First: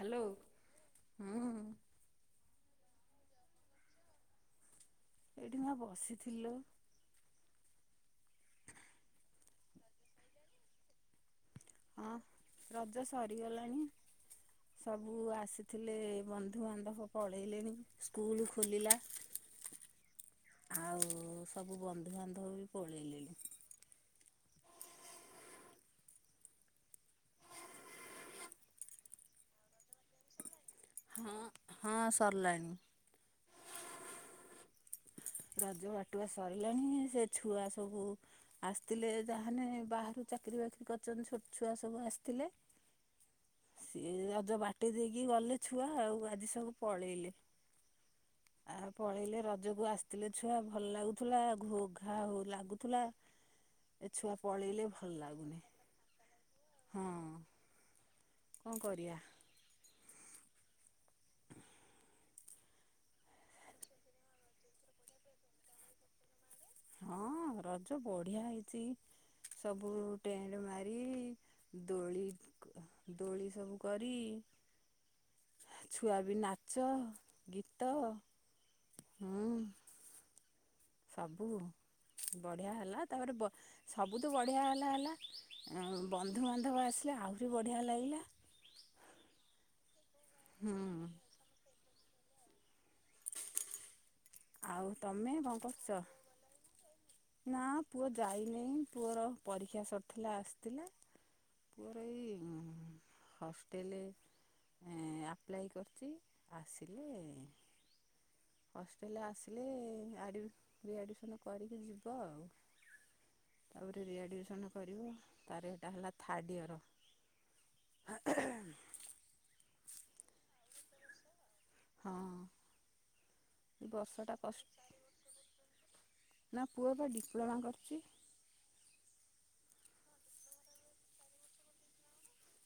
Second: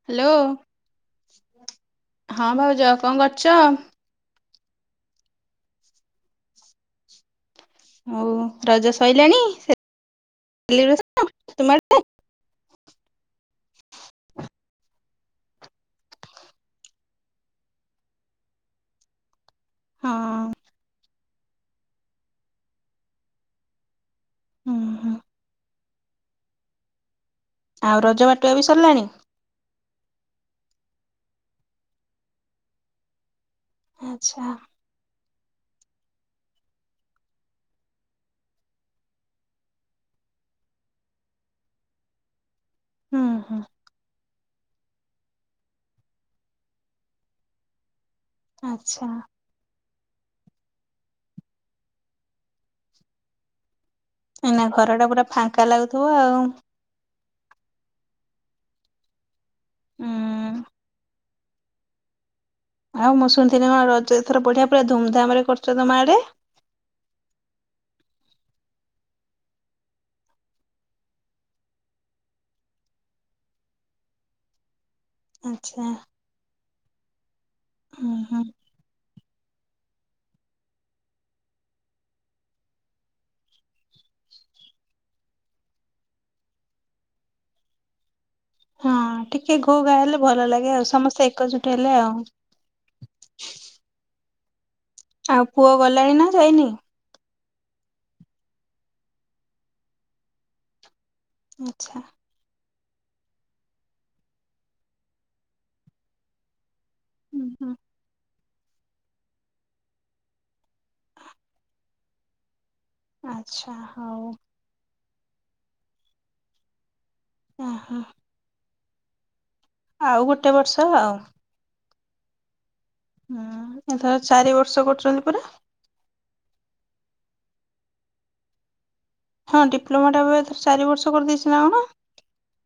Hello hello ହଁ। ହଁ ଭାଉଜ କଣ କରୁଚ? ଏଇଠିି ମୁଁ ବସିଥିଲି ଲୋ। ଆଉ ରଜ ସଇଲାଣି ସେ-ସେଲିବ୍ରେସ ତୁମେ ଆଡ଼େ? ହଁ ରଜ ସରିଗଲାଣି। ସବୁ ଆସିଥିଲେ ବନ୍ଧୁବାନ୍ଧବ ପଳେଇଲେଣି ସ୍କୁଲୁ ଖୋଲିଲା। ହଁ ଆଉ ସବୁ ବନ୍ଧୁବାନ୍ଧବ ବି ପଳେଇଲେଣି। ଅ ହଁ। ଆଉ ରଜ ବାଟୁଆ ବି ସରିଲାଣି? ହଁ ହଁ ସରଲାଣିି। ଆଛା। ରଜ ବାଟୁଆ ସରିଲାଣି ସେ ଛୁଆ ସବୁ ଆସଥିଲେ ଯାହେନେ ବାହାରୁ ଚାକିରୀ ବାକିରି କରିଚନ୍ତି ଛୋଟ ଛୁଆ ସବୁ ଆସିଥିଲେ। ହୁଁ ହୁଁ ସିଏ ରଜ ବାଟେଇ ଦେଇକି ଗଲେ ଛୁଆ ଆଉ ଆଜି ସବୁ ପଳେଇଲେ। ଆ ଆଚ୍ଛା ପଳେଇଲେ ରଜକୁ ଆସଥିଲେ ଛୁଆ ଭଲ ଲାଗୁଥିଲା ଘୋ ଘା ଲାଗୁଥିଲା। ଏ ଛୁଆ ଏଇନା ପଳେଇଲେ ଘର ଟା ଭଲ ପୁରା ଲାଗୁନି ଫାଙ୍କା ଲାଗୁଥିବ ଆଉ ହଁ। କଣ କରିବା। ଉଁ। ଆଉ ମୁଁ ଶୁଣିଥିନି କଣ ରଜ ଏଥର ବଢିଆ ପୁରା ଧୁମଧାମରେ କରୁଚ ତମ ମା ଆଡେ। ହଁ ରଜ ବଢିଆ ହେଇଚି ସବୁ ଟେଣ୍ଟ ମାରି ଦୋଳି କ ଅ ଦୋଳି ସବୁ କରି ଆଚ୍ଛା ଛୁଆ ବି ନାଚ, ଗୀତ ହୁଁ ହୁଁ ହୁଁ। ସବୁ ବଢିଆ ହେଲା ତାପରେ ବ ସବୁତୁ ବଢ଼ିଆ ହେଲା ହେଲା ଏଁ ବନ୍ଧୁବାନ୍ଧବ ଆସିଲେ ଆହୁରି ବଢ଼ିଆ ଲାଗିଲା। ହଁ ଟିକେ ଘୋ ଘା ହେଲେ ଭଲ ଲାଗେ ଆଉ ହୁଁ। ସମସ୍ତେ ଏକଜୁଟ ହେଲେ ଆଉ। ଆଉ ତମେ ଆଉ କଣ ପୁଅ କରୁଚ? ଗଲାଣି ନା ଯାଇନି? ନା ପୁଅ ଯାଇନେଇଁ ପୁଅର ପରୀକ୍ଷା ସରିଥିଲା ଆସିଥିଲା। ଆଚ୍ଛା ପୁଅର ଏଇ ଉଁ ହଷ୍ଟେଲେ ଆପ୍ଲାଏ କରିଛି। ଆସିଲେ ହୁଁ ହୁଁ ହଷ୍ଟେଲେ ଆସିଲେ ଆଡ଼ିବ ରି ଆଡିମିସନ୍ କରିକି ଯିବ ଆଉ। ଆଚ୍ଛା ତାପରେ ରି ହଉ ଆଡିମିସନ କରିବ। ତାର ଏଇଟା ହେଲା ଥାର୍ଡ଼ ଇୟର। ଓହୋ ଆଉ ଗୋଟେ ବର୍ଷ ଆଉ। ହଁ ହୁଁ ଏଥର ବର୍ଷଟା ଚାରି କଷ ବର୍ଷ କରୁଛନ୍ତି ପରା ନା ପୁଅ ବା ଡିପ୍ଲୋମା କରୁଚି। ହଁ ଡିପ୍ଲୋମା ଟା ଏବେ ଚାରି ବର୍ଷ କରିଦେଇଛି ନା କଣ?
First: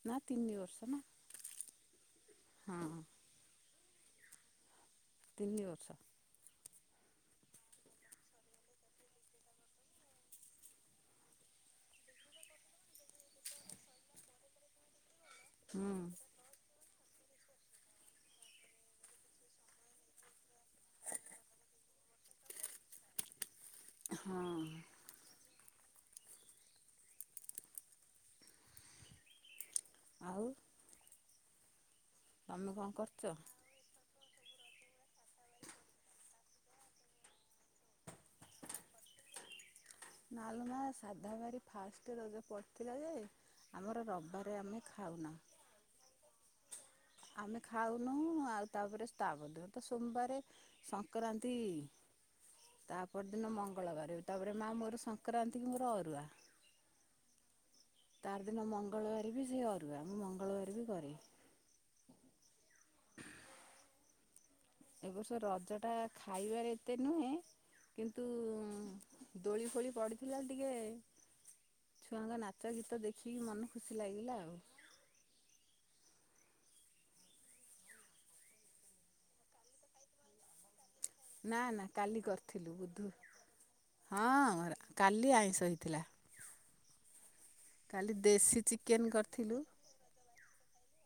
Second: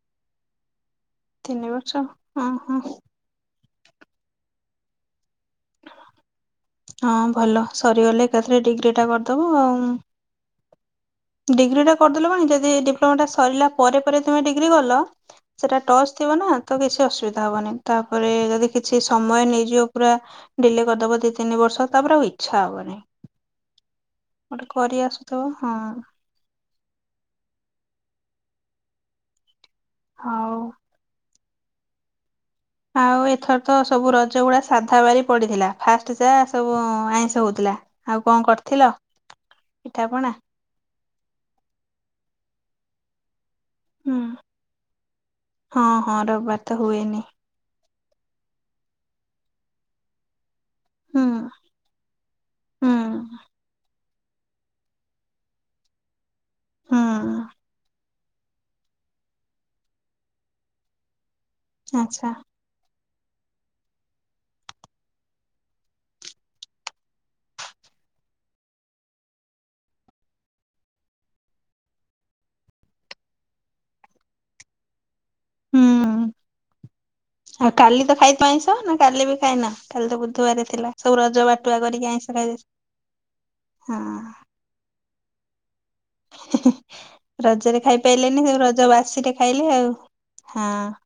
ନା ତିନି ବର୍ଷ ନା ତିନି ବର୍ଷ ଉଁ ହୁଁ ହଁ ତିନି ବର୍ଷ ହଁ ଭଲ ସରିଗଲେ ଏକାଥରେ ଡିଗ୍ରୀ ଟା କରିଦବ ଆଉ। ଡିଗ୍ରୀ ଟା କରିଦେଲ କଣ କି ଯଦି ଡିପ୍ଲୋମା ଟା ସରିଲା ପରେ ପରେ ତୁମେ ଡିଗ୍ରୀ କଲ ସେଟା ହୁଁ ଟଚ ଥିବ ନା ତ କିଛି ଅସୁବିଧା ହବନି ତାପରେ ଯଦି କିଛି ସମୟ ନେଇଯିବ ପୁରା ଡିଲେ କରିଦବ ଦି ତିନି ବର୍ଷ ତାପରେ ଆଉ ଇଚ୍ଛା ହବନି। ହଁ ଗୋଟେ କରି ଆସୁଥିବ ହଁ। ଆଉ ହଉ। ତମେ କଣ ଆଉ କରୁଚ? ଏଥର ତ ସବୁ ରଜ ଉଡା ସାଧା ବାରି ପଡିଥିଲା ଫାଷ୍ଟ ଯାହା ସବୁ ଆଇଁଷ ହୋଉଥିଲା। ଆଉ କଣ କରିଥିଲ ପିଠା ପଣା ଆଲୋ ମା ସାଧାବାରି ଫାଷ୍ଟ ରଜ ପଡ଼ିଥିଲା ଯେ ଆମର ହୁଁ ରବବାରେ ଆମେ ଖାଉନା ହଁ ହଁ ରବବାର ତ ହୁଏନି ଆମେ ଖାଉନୁ ଆଉ ତାପରେ ତା ତାପର ଦୀନ ତ ସୋମବାରେ ହୁଁ ସଂକ୍ରାନ୍ତି ହୁଁ ତା ପର ଦିନ ମଙ୍ଗଳବାରେ ତା ପରେ ମା ମୋର ସଂକ୍ରାନ୍ତି କୁ ମୋର ଅରୁଆ। ହଁ। ତାର ଦିନ ମଙ୍ଗଳବାରେ ବି ସେଇ ଅରୁଆ ମୁଁ ମଙ୍ଗଳବାରେ ବି କରେ। ଆଛା [inaudible] ଏ ବର୍ଷ ରଜ ଟା ଖାଇବାରେ ଏତେ ନୁହେଁ। କିନ୍ତୁ ଦୋଳି ଫୋଳି ପଡ଼ିଥିଲା ଟିକେ ଛୁଆଙ୍କ ନାଚ ଗୀତ ଦେଖିକି ମନ ଖୁସି ଲାଗିଲା ଆଉ ହୁଁ। ଆଉ କାଲି ତ ଖାଇଥିବ ଆଇଁସ ନା କାଲି ବି ଖାଇନ କାଲି ତ ବୁଧବାର ଥିଲା। ସବୁ ରଜ ନା ବାଟୁଆ ନା କରିକି କାଲି ଆଇଁଷ ଖାଇ କରିଥିଲୁ ବୁଧୁ ହଁ। କାଲି ଆଇଁଷ ହୋଇଥିଲା। ହି ହି ରଜରେ ଖାଇପାଇଲେନି ଦେଶୀ ରଜ ଚିକେନ୍ ବାସିରେ କରିଥିଲୁ ଖାଇଲେ ଆଉ ହଁ।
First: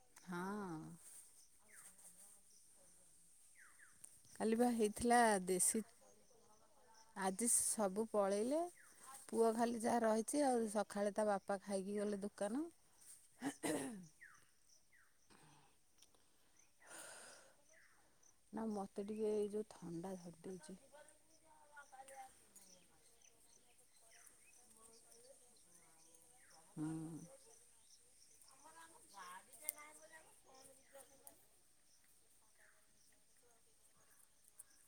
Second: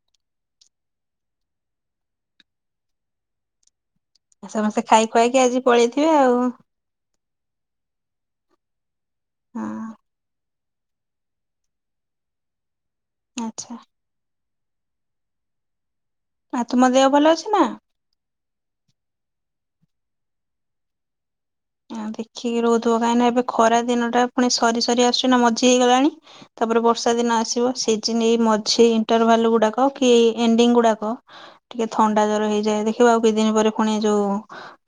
ହଁ। କାଲି ବା ସମସ୍ତେ ଖାଇ ହେଇଥିଲା ଖୁଆଇକି ଆଜି ଦେଶୀ ପଳେଇଥିବେ ଆଉ ଆଜି ସବୁ ପଳେଇଲେ ପୁଅ ହଁ ଖାଲି ଯାହା ରହିଛି ଆଉ ସ ଖାଳେ ତା ବାପା ଖାଇକି ଗଲେ ଦୋକାନ। ଆଛା ଆ ତୁମ ଦେହ ଭଲ ଅଛି ନା? ନା ମତେ ଟିକେ ଏଇ ଯୋଉ ଥଣ୍ଡା ଧରିଦେଇଛି। ଆଁ ଦେଖିକି ରହୁଥିବ କାହିଁକିନା ଏବେ ଖରା ଦିନ ଟା ପୁଣି ସରି ସରି ଆସୁଛି ନା ମଜି ହେଇଗଲାଣି? ତାପରେ ବର୍ଷା ଦିନ ଆସିବ ସେଇ ନି ଏଇ ମଝି ଇଣ୍ଟରଭାଲ ଉଡାକ କି ଏଣ୍ଡିଙ୍ଗ ଗୁଡାକ ଟିକେ ଥଣ୍ଡା ଜର ହେଇଯାଏ। ଦେଖିବ ଆଉ କିଛି ଦିନ ପରେ ପୁଣି ଯୋଉ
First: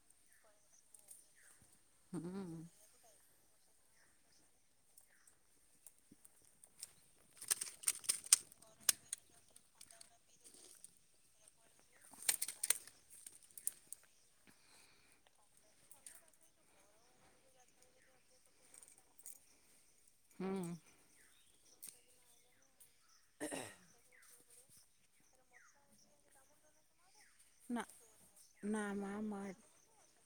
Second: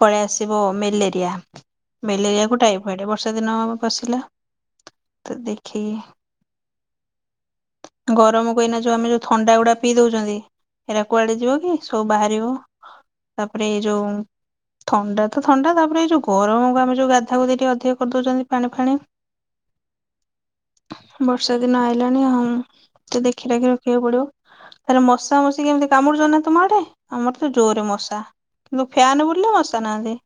ପଳେ ଆସିବ ମେଲେରିଆ। ହୁଁ ମ୍ୟାଲେରିଆକୁ ଟାଇପ ଅବେ ବର୍ଷା ଦିନ ଆମ ପସିଲା ତ ଦେଖିକି ଗରମ କୁ ଏଇନା ଯୋଉ ଆମେ ଯୋଉ ଥଣ୍ଡା ଗୁଡା ପିଇ ଦଉଛନ୍ତି। ଏରା କୁଆଡେ ଯିବ କି ସବୁ ବାହାରିବ। ତାପରେ ଏ ଯୋଉ ଥଣ୍ଡା ତ ଥଣ୍ଡା ତାପରେ ଏ ଯୋଉ ଗର ରମ ଆମେ ଯୋଉ ଗାଧା ଗୁଧି ଅଧିକ କରି ଦଉଛନ୍ତି ପାଣି ଫାଣି ହୁଁ। ବର୍ଷା ଦିନ ଆଇଲାଣି ଦେଖିଟାଖି ରଖିବାକୁ ପଡିବ। ତାପରେ ମଶା ମଶି କେମିତି କମୁଛତି ତମ ଆଡେ ଆମର ତ ନା ଜୋରରେ ମଶା ନା କିନ୍ତୁ ମା ଫ୍ୟାନ୍ ଆମ ବୁଲିଲେ ମଶା ନାହାନ୍ତି।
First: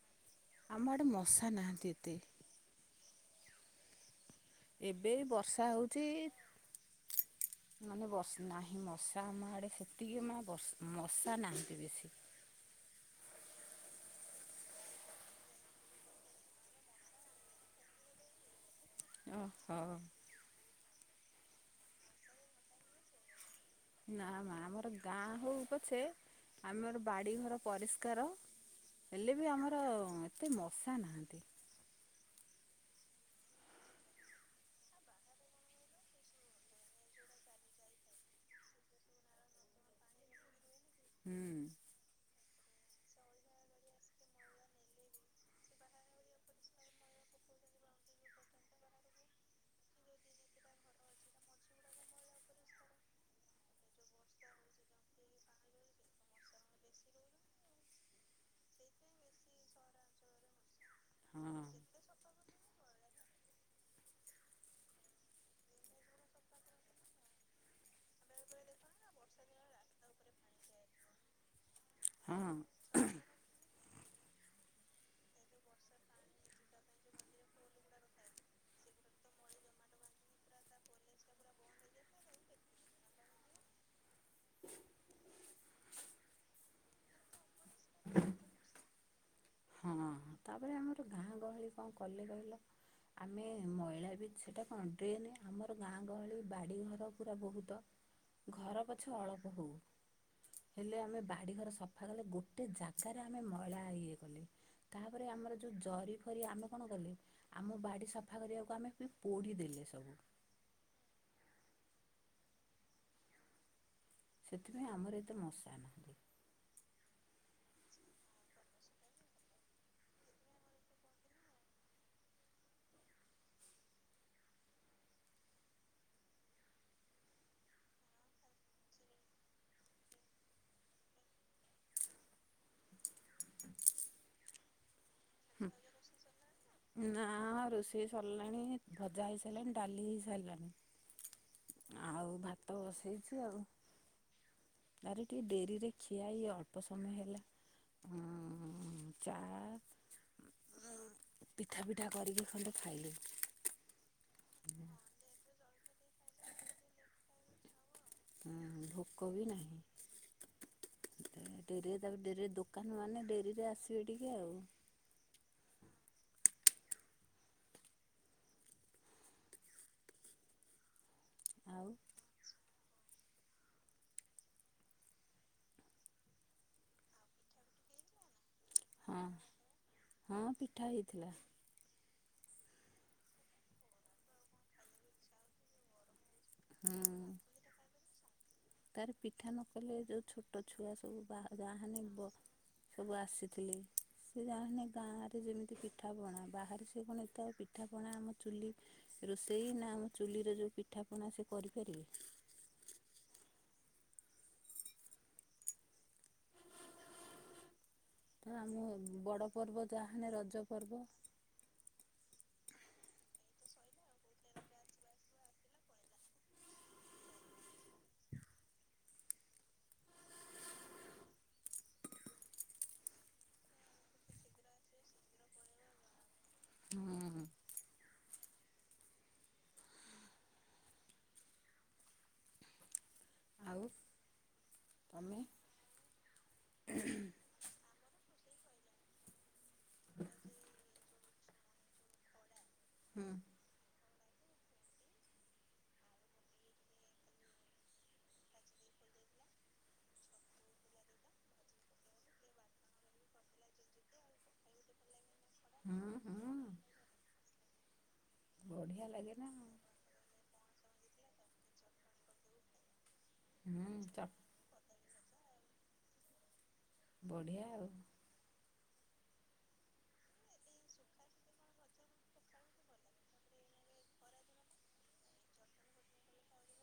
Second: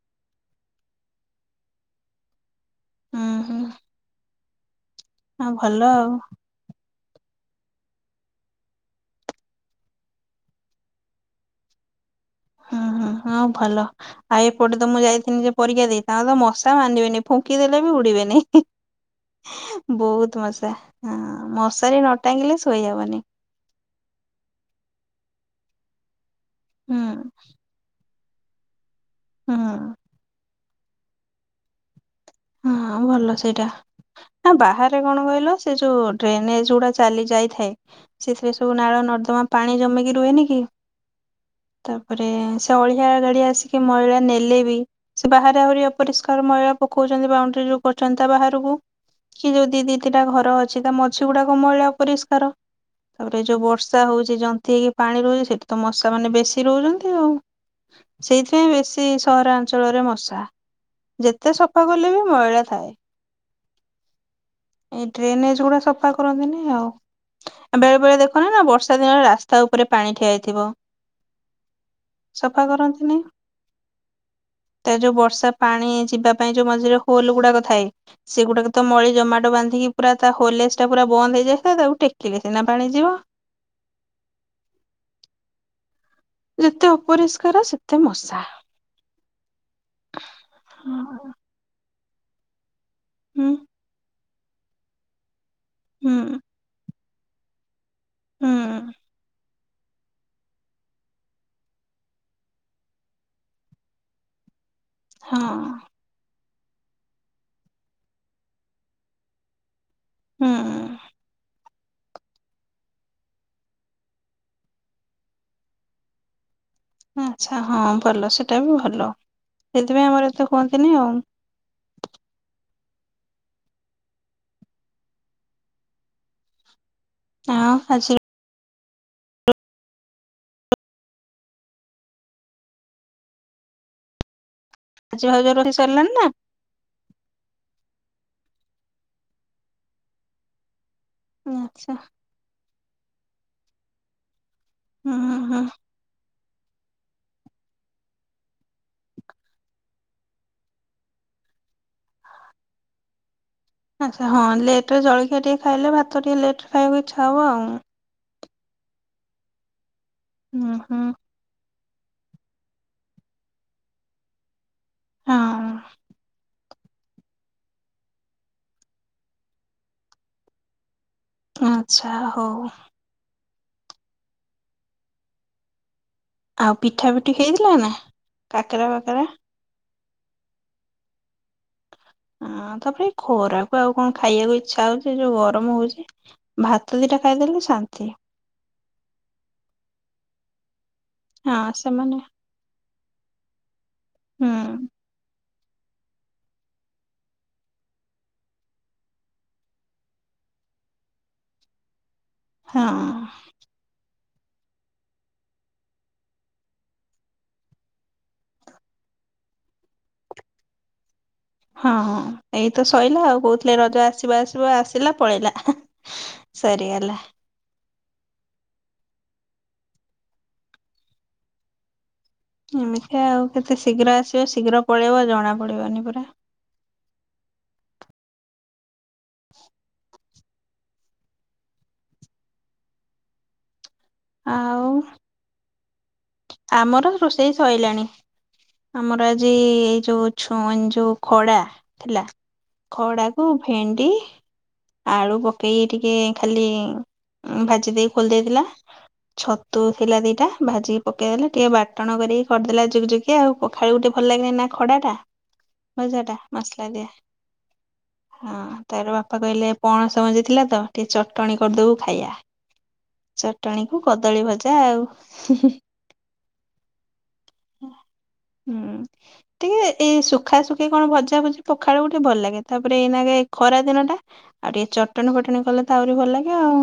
ଆମ ଆଡ଼େ ମଶା ନାହାନ୍ତି ଏତେ। ହଁ ହୁଁ। ଏବେ ଆଉ ବର୍ଷା ଭଲ ହେଉଛି, ଆଉ [unintelligible] ମାନେ ବ [unintelligible] ନାହିଁ ମଶା ଆମ ଆଡ଼େ ସେତିକି ମା ବ [unintelligible] ମଶା ନାହାନ୍ତି ବେଶୀ। ହୁଁ ହୁଁ ହଁ ଭଲ। ଆଇ ଏପଟେ ତ ମୁଁ ଯାଇଥିଲି ଯେ ପରୀକ୍ଷା ଦେଇ ତାଙ୍କ ତ ମଶା ମାନିବେନି ଫୁଙ୍କିଦେଲେ ବି ଉଡିବେନି। ଓହୋ ବହୁତ ମଶା ହଁ ମଶାରୀ ନ ଟାଙ୍ଗିଲେ ଶୋଇହବନି। ନା ମା ଆମର ଗାଁ ହଉ ପଛେ ହୁଁ ଆମର ବାଡି ଘର ପରିଷ୍କାର ହେଲେ ବି ଆମର ହୁଁ। ଏତେ ମଶା ନାହାଁନ୍ତି। ହଁ ଭଲ ସେଇଟା। ନା ବାହାରେ କଣ କହିଲ ସେ ଯୋଉ ଡ୍ରେନେଜ ଗୁଡା ଚାଲି ଯାଇଥାଏ ସେଥିରେ ସବୁ ନାଳ ନର୍ଦ୍ଦମା ପାଣି ଜମକି ରୁହେନି କି ହୁଁ ତାପରେ ସ୍ ଅଳିଆ ଗାଡି ଆସିକି ମହିଳା ନେଲେ ବି ସେ ବାହାରେ ଆହୁରି ଅପରିଷ୍କାର ମହିଳା ପକୁ କହୁଛନ୍ତି ବାଉଣ୍ଡରି ଯୋଉ କରୁଛନ୍ତି ତା ବାହାରକୁ କି ଯଦି ଦି ଦି ଟା ଘର ଅଛି ତା ମଝି ଗୁଡାକ ମଇଳି ଅପରିଷ୍କାର, ତାପରେ ଯେଉଁ ବର୍ଷା ହେଉଛି ଜନ୍ତି ହେଇକି ପାଣି ରହୁଛି ସେଇଠି ତ ମଶା ମାନେ ବେଶୀ ରହୁଛନ୍ତି ଆଉ। ସେଇଥିପାଇଁ ବେଶୀ ସହରାଞ୍ଚଳରେ ମଶା ଯେତେ ହଁ। ସଫା କଲେ ବି ମଇଳା ଥାଏ। ଏଇ ଡ୍ରେନେଜ ଗୁଡା ସଫା କରନ୍ତିନି ଆଉ, ବେଳେ ବେଳେ ଦେଖନ ନା ବର୍ଷା ଦିନରେ ରାସ୍ତା ଉପରେ ପାଣି ଠିଆ ହୋଇଥିବ। ହଁ ସଫା କରନ୍ତିନି, ତା ଯୋଉ ବର୍ଷା ପାଣି ଯିବା ପାଇଁ ଯୋଉ ମଝିରେ ହୋଲ ଗୁଡାକ ଥାଏ, ସେଗୁଡାକ ତ ମଳି ଜମା ଟବାନ୍ଧିକି ପୁରା ତାହୋଲେସଟା ପୁରା ବନ୍ଦ ହେଇଯାଇଥିଲା ତାକୁ ଟେକିଲେ ସିନା ପାଣି ଯିବ। ଯେତେ ଅପରିଷ୍କାର ସେତେ ହଁ ମଶାହ ତାପରେ ଆମର ଗାଁ ଗହଳି କଣ କଲେ କହିଲ ଆମେ ହୁଁ ମହିଳା ବି ସେଟା କଣ ଡେରେନ ଆମର ଗାଁ ହୁଁ ଗହଳି, ବାଡ଼ିଘର ପୁରା ବହୁତ ହୁଁ ଘର ପଛ ଅଳପ ହଉ ହେଲେ ଆମେ ବାଡ଼ିଘର ସଫା କଲେ ଗୋଟେ ଜାଗାରେ ଆମେ ମଇଳା ଇଏ କଲେ, ତାପରେ ହଁ ଆମର ଯୋଉ ଜରି କରି ଆମେ କଣ କଲେ ଆମ ବାଡି ସଫା କରିବାକୁ ଆମେ ପୋଢି ଦେଲେ ସବୁ। ହୁଁ। ସେଥିପାଇଁ ଆମର ଏତେ ମଶା ନାହାନ୍ତି। ଆଚ୍ଛା ହଁ ଭଲ ସେଇଟା ବି ଭଲ ସେଥିପାଇଁ ଆମର ଏତେ କୁହନ୍ତିନି ଆଉ। ହଁ ଆଜି [unintelligible] ଭାଉଜ ସରିଲାଣି ନା ନା ରୋଷେଇ ସରିଲାଣି ଭଜା ହେଇ ସାରିଲାଣି ଡାଲି ହେଇ ଆଚ୍ଛା ସାରିଲାଣି। ଆଉ ଭାତ ବସେଇଛୁ ଆଉ। ହୁଁ ଆରେ ଟି ହୁଁ ଡେରିରେ, ଖିଆ ଇ ଅଳ୍ପ ସମୟ ହେଲା ଚା ହଁ ପିଠା ପିଠା କରିକି ଖଣ୍ଡେ ଖାଇଲୁ। ଆଚ୍ଛା ହଁ ଲେଟରେ ଜଳଖିଆ ଟିକେ ଖାଇଲେ ଭାତ ଟିକେ ଲେଟରେ ଖାଇକୁ ଇଚ୍ଛା ହବ ଆଉ। ଉଁ ଭୋକ ବି ନାହିଁ। ଉଁ ହୁଁ। ଡେରିରେ ତା ଡେରିରେ ଦୋକାନ ମାନେ ଡେରିରେ ଆସିବେ ଟିକେ ଆଉ। ହଁ। ଆଉ ଆଚ୍ଛା ହଉ। ଆଉ ପିଠା ପିଠି ହେଇଥିଲା ନା କାକରା ହଁ ଫାକେରା? ହଁ ପିଠା ହେଇଥିଲା। ହଁ ତାପରେ ଖରାକୁ ଆଉ କଣ ଖାଇବାକୁ ଇଚ୍ଛା ହଉଛି ଯୋଉ ଗରମ ହଉଛି। ଭାତ ଦିଟା ହୁଁ ଖାଇଦେଲେ ଶାନ୍ତି। ତାର ପିଠା ନକଲେ ଯେଉଁ ଛୋଟ ଛୁଆ ସବୁ ବା ହଁ ସେମାନେ ବାହାନେବ ସବୁ ଆସିଥିଲି ସେ ହୁଁ ଜାହେନେ ଗାଁ ରେ ଯେମିତି କିଛି ପିଠାପଣା ବାହାରେ ସେ କଣ ଏତେ ଆଉ ପିଠାପଣା ଆମ ଚୁଲି ରୋଷେଇ ନା ଆମ ଚୁଲିର ଯୋଉ ପିଠାପଣା ସେ କରିପାରିବେ। ହଁ। ତ ଆମ ବଡ଼ ପର୍ବ ଯାହା ହେନେ ରଜ ପର୍ବ। ହଁ ହଁ ଏଇତ ସଇଲା ଆଉ କହୁଥିଲେ ରଜ ଆସିବ ଆସିବ ଆସିଲା ପଳେଇଲା। ସରିଗଲା। ଏମିତି ଆଉ କେତେ ଶୀଘ୍ର ଆସିବ ଶୀଘ୍ର ପଳେଇବ ଜଣା ପଡିବନି ପରା ଉଁ ଆଉ ଆଉ ତମେ ଆମର ରୋଷେଇ ସରିଲାଣି। ଆମର ଆଜି ଯୋଉ ଛ ଯୋଉ ଖଡା ଥିଲା। ହୁଁ ଖଡାକୁ ଭେଣ୍ଡି ଆଳୁ ପକେଇକି ଟିକେ ଖାଲି ଭାଜି ଦେଇ ଖୋଲି ଦେଇେଇଥିଲା। ଛତୁ ଥିଲା ଦିଟା ଭାଜି ପକେଇଦେଲେ ଟିକେ ବାଟଣ କରିକି କରିଦେଲା ଜୁକୁଜୁକିଆ ଆଉ ପ ଖାଇବୁ ଟିକେ ଭଲ ଲାଗେନି ନା ଖଡ଼ାଟା। ହୁଁ ଭଜାଟା ହୁଁ ମସଲା ଦିଆ। ହଁ ବଢ଼ିଆ ତାର ଲାଗେ ବାପା ନା କହିଲେ ପଣସ ମଞ୍ଜି ଥିଲା ତ ଟିକେ ଚଟଣି କରିଦବୁ ଖାଇବା। ଚଟଣୀକୁ ହୁଁ ଚ କଦଳୀ ଭଜା ଆଉ। ବଢ଼ିଆ ଆଉ। ହୁଁ। ଟିକେ ଏଇ ସୁଖା ଶୁଖି କଣ ଭଜା ଭୁଜି ପଖାଳକୁ ଟିକେ ଭଲ ଲାଗେ ତାପରେ ଏଇ ନାକେ ଖରା ଦିନଟା ଆଉ ଟିକେ ଚଟଣି ଫଟଣି କଲେ ଆହୁରି ଭଲ ଲାଗେ ଆଉ।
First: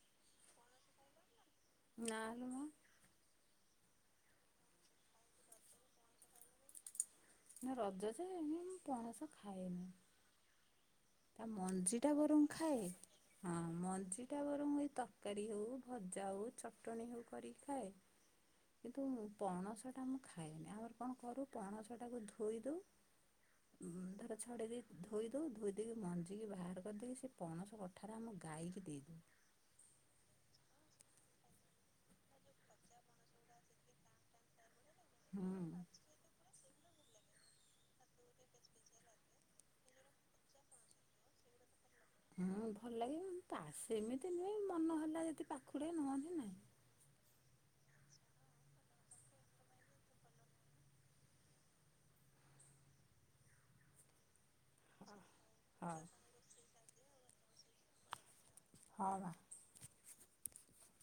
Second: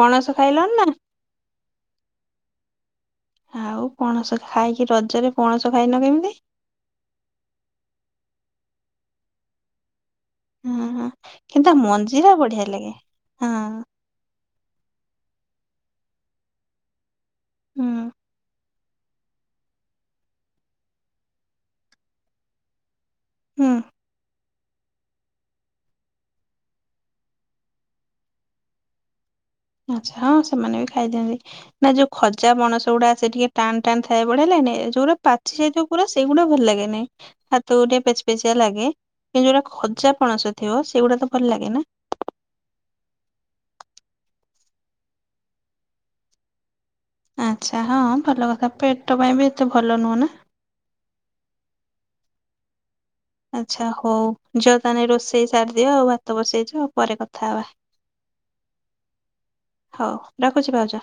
ପଣସ ଖାଇଲଣି ନା। ନାଲୋ ମାଆ। ଆଉ ପଣସ ଖାଇକି ରଜରେ ପଣସ ଖାଇନ କେମିତି। ନା ରଜ ଯେ ଏମ ମୁଁ ପଣସ ଖାଏନି। ହଁ ହଁ। ତା କିନ୍ତୁ ମଞ୍ଜି ଟା ମଞ୍ଜିରା ବରଂ ବଢିଆ ଖାଏ ଲାଗେ ହଁ ମଞ୍ଜି ଏଟା ବର ମୁଁ ଏଇ ତରକାରୀ ହେଉ ଭଜା ହେଉ ଚଟଣି ହେଉ କରିକି ହୁଁ ଖାଏ। କିନ୍ତୁ ପଣସଟା ମୁଁ ଖାଏନି ଆମର କଣ କରୁ ପଣସଟାକୁ ଧୋଇଦଉ ହୁଁ ଧର ଛଡ଼େଇ ଦେଇ ଧୋଇ ଦେଉ ଧୋଇ ଦେଇକି ମଞ୍ଜିିକି ବାହାର କରିଦେଇକି ସେ ପଣସ କଠାରା ଆମ ଗାଈକି ଦେଇଦଉ। ଆଚ୍ଛା ହଁ ସେମାନେ ବି ଖାଇ ଦିଅନ୍ତି। ନା ଯୋଉ ଖଜା ପଣସ ଗୁଡା ଆ ସେ ଟିକେ ଟା ଟାଣ ଟାଣ ଥାଏ ବଢ଼ିଆ ଲାଗେନି ଯୋଉଗୁରା ପାଚି ହୁଁ। ଯାଇଥାଏ ପୁରା ସେଇଗୁଡା ଭଲ ଲାଗେନାଇଁ। ହାତ ଗୋଟେ ପେଚିପେଚିଆ ଲାଗେ କିନ୍ତୁ ଯୋଉଟା ଖଜା ପଣସ ଥିବ ସେଗୁଡା ତ ଭଲ ଲାଗେ ନା। ହୁଁ ଭଲ ଲାଗିବ ସେମିତି ନୁହେଁ ମନ ହେଲା ଯଦି ପାଖୁଡେ ନହନେ ନାହିଁ। ଆଚ୍ଛା ହଁ ଭଲ କଥା ପେଟ ପାଇଁ ବି ଏତେ ଭଲ ନୁହଁ ନା। ଆଚ୍ଛା ହୋଉ ଯାଅ ତାହେଲେ ରୋଷେଇ ସାରିଦିଅ ହଉ ଆଉ ଭାତ ବସେଇଚ ପରେ କଥା ହବା। ହଁ ବା। ହୋଉ ରଖୁଚି ଭାଉଜ।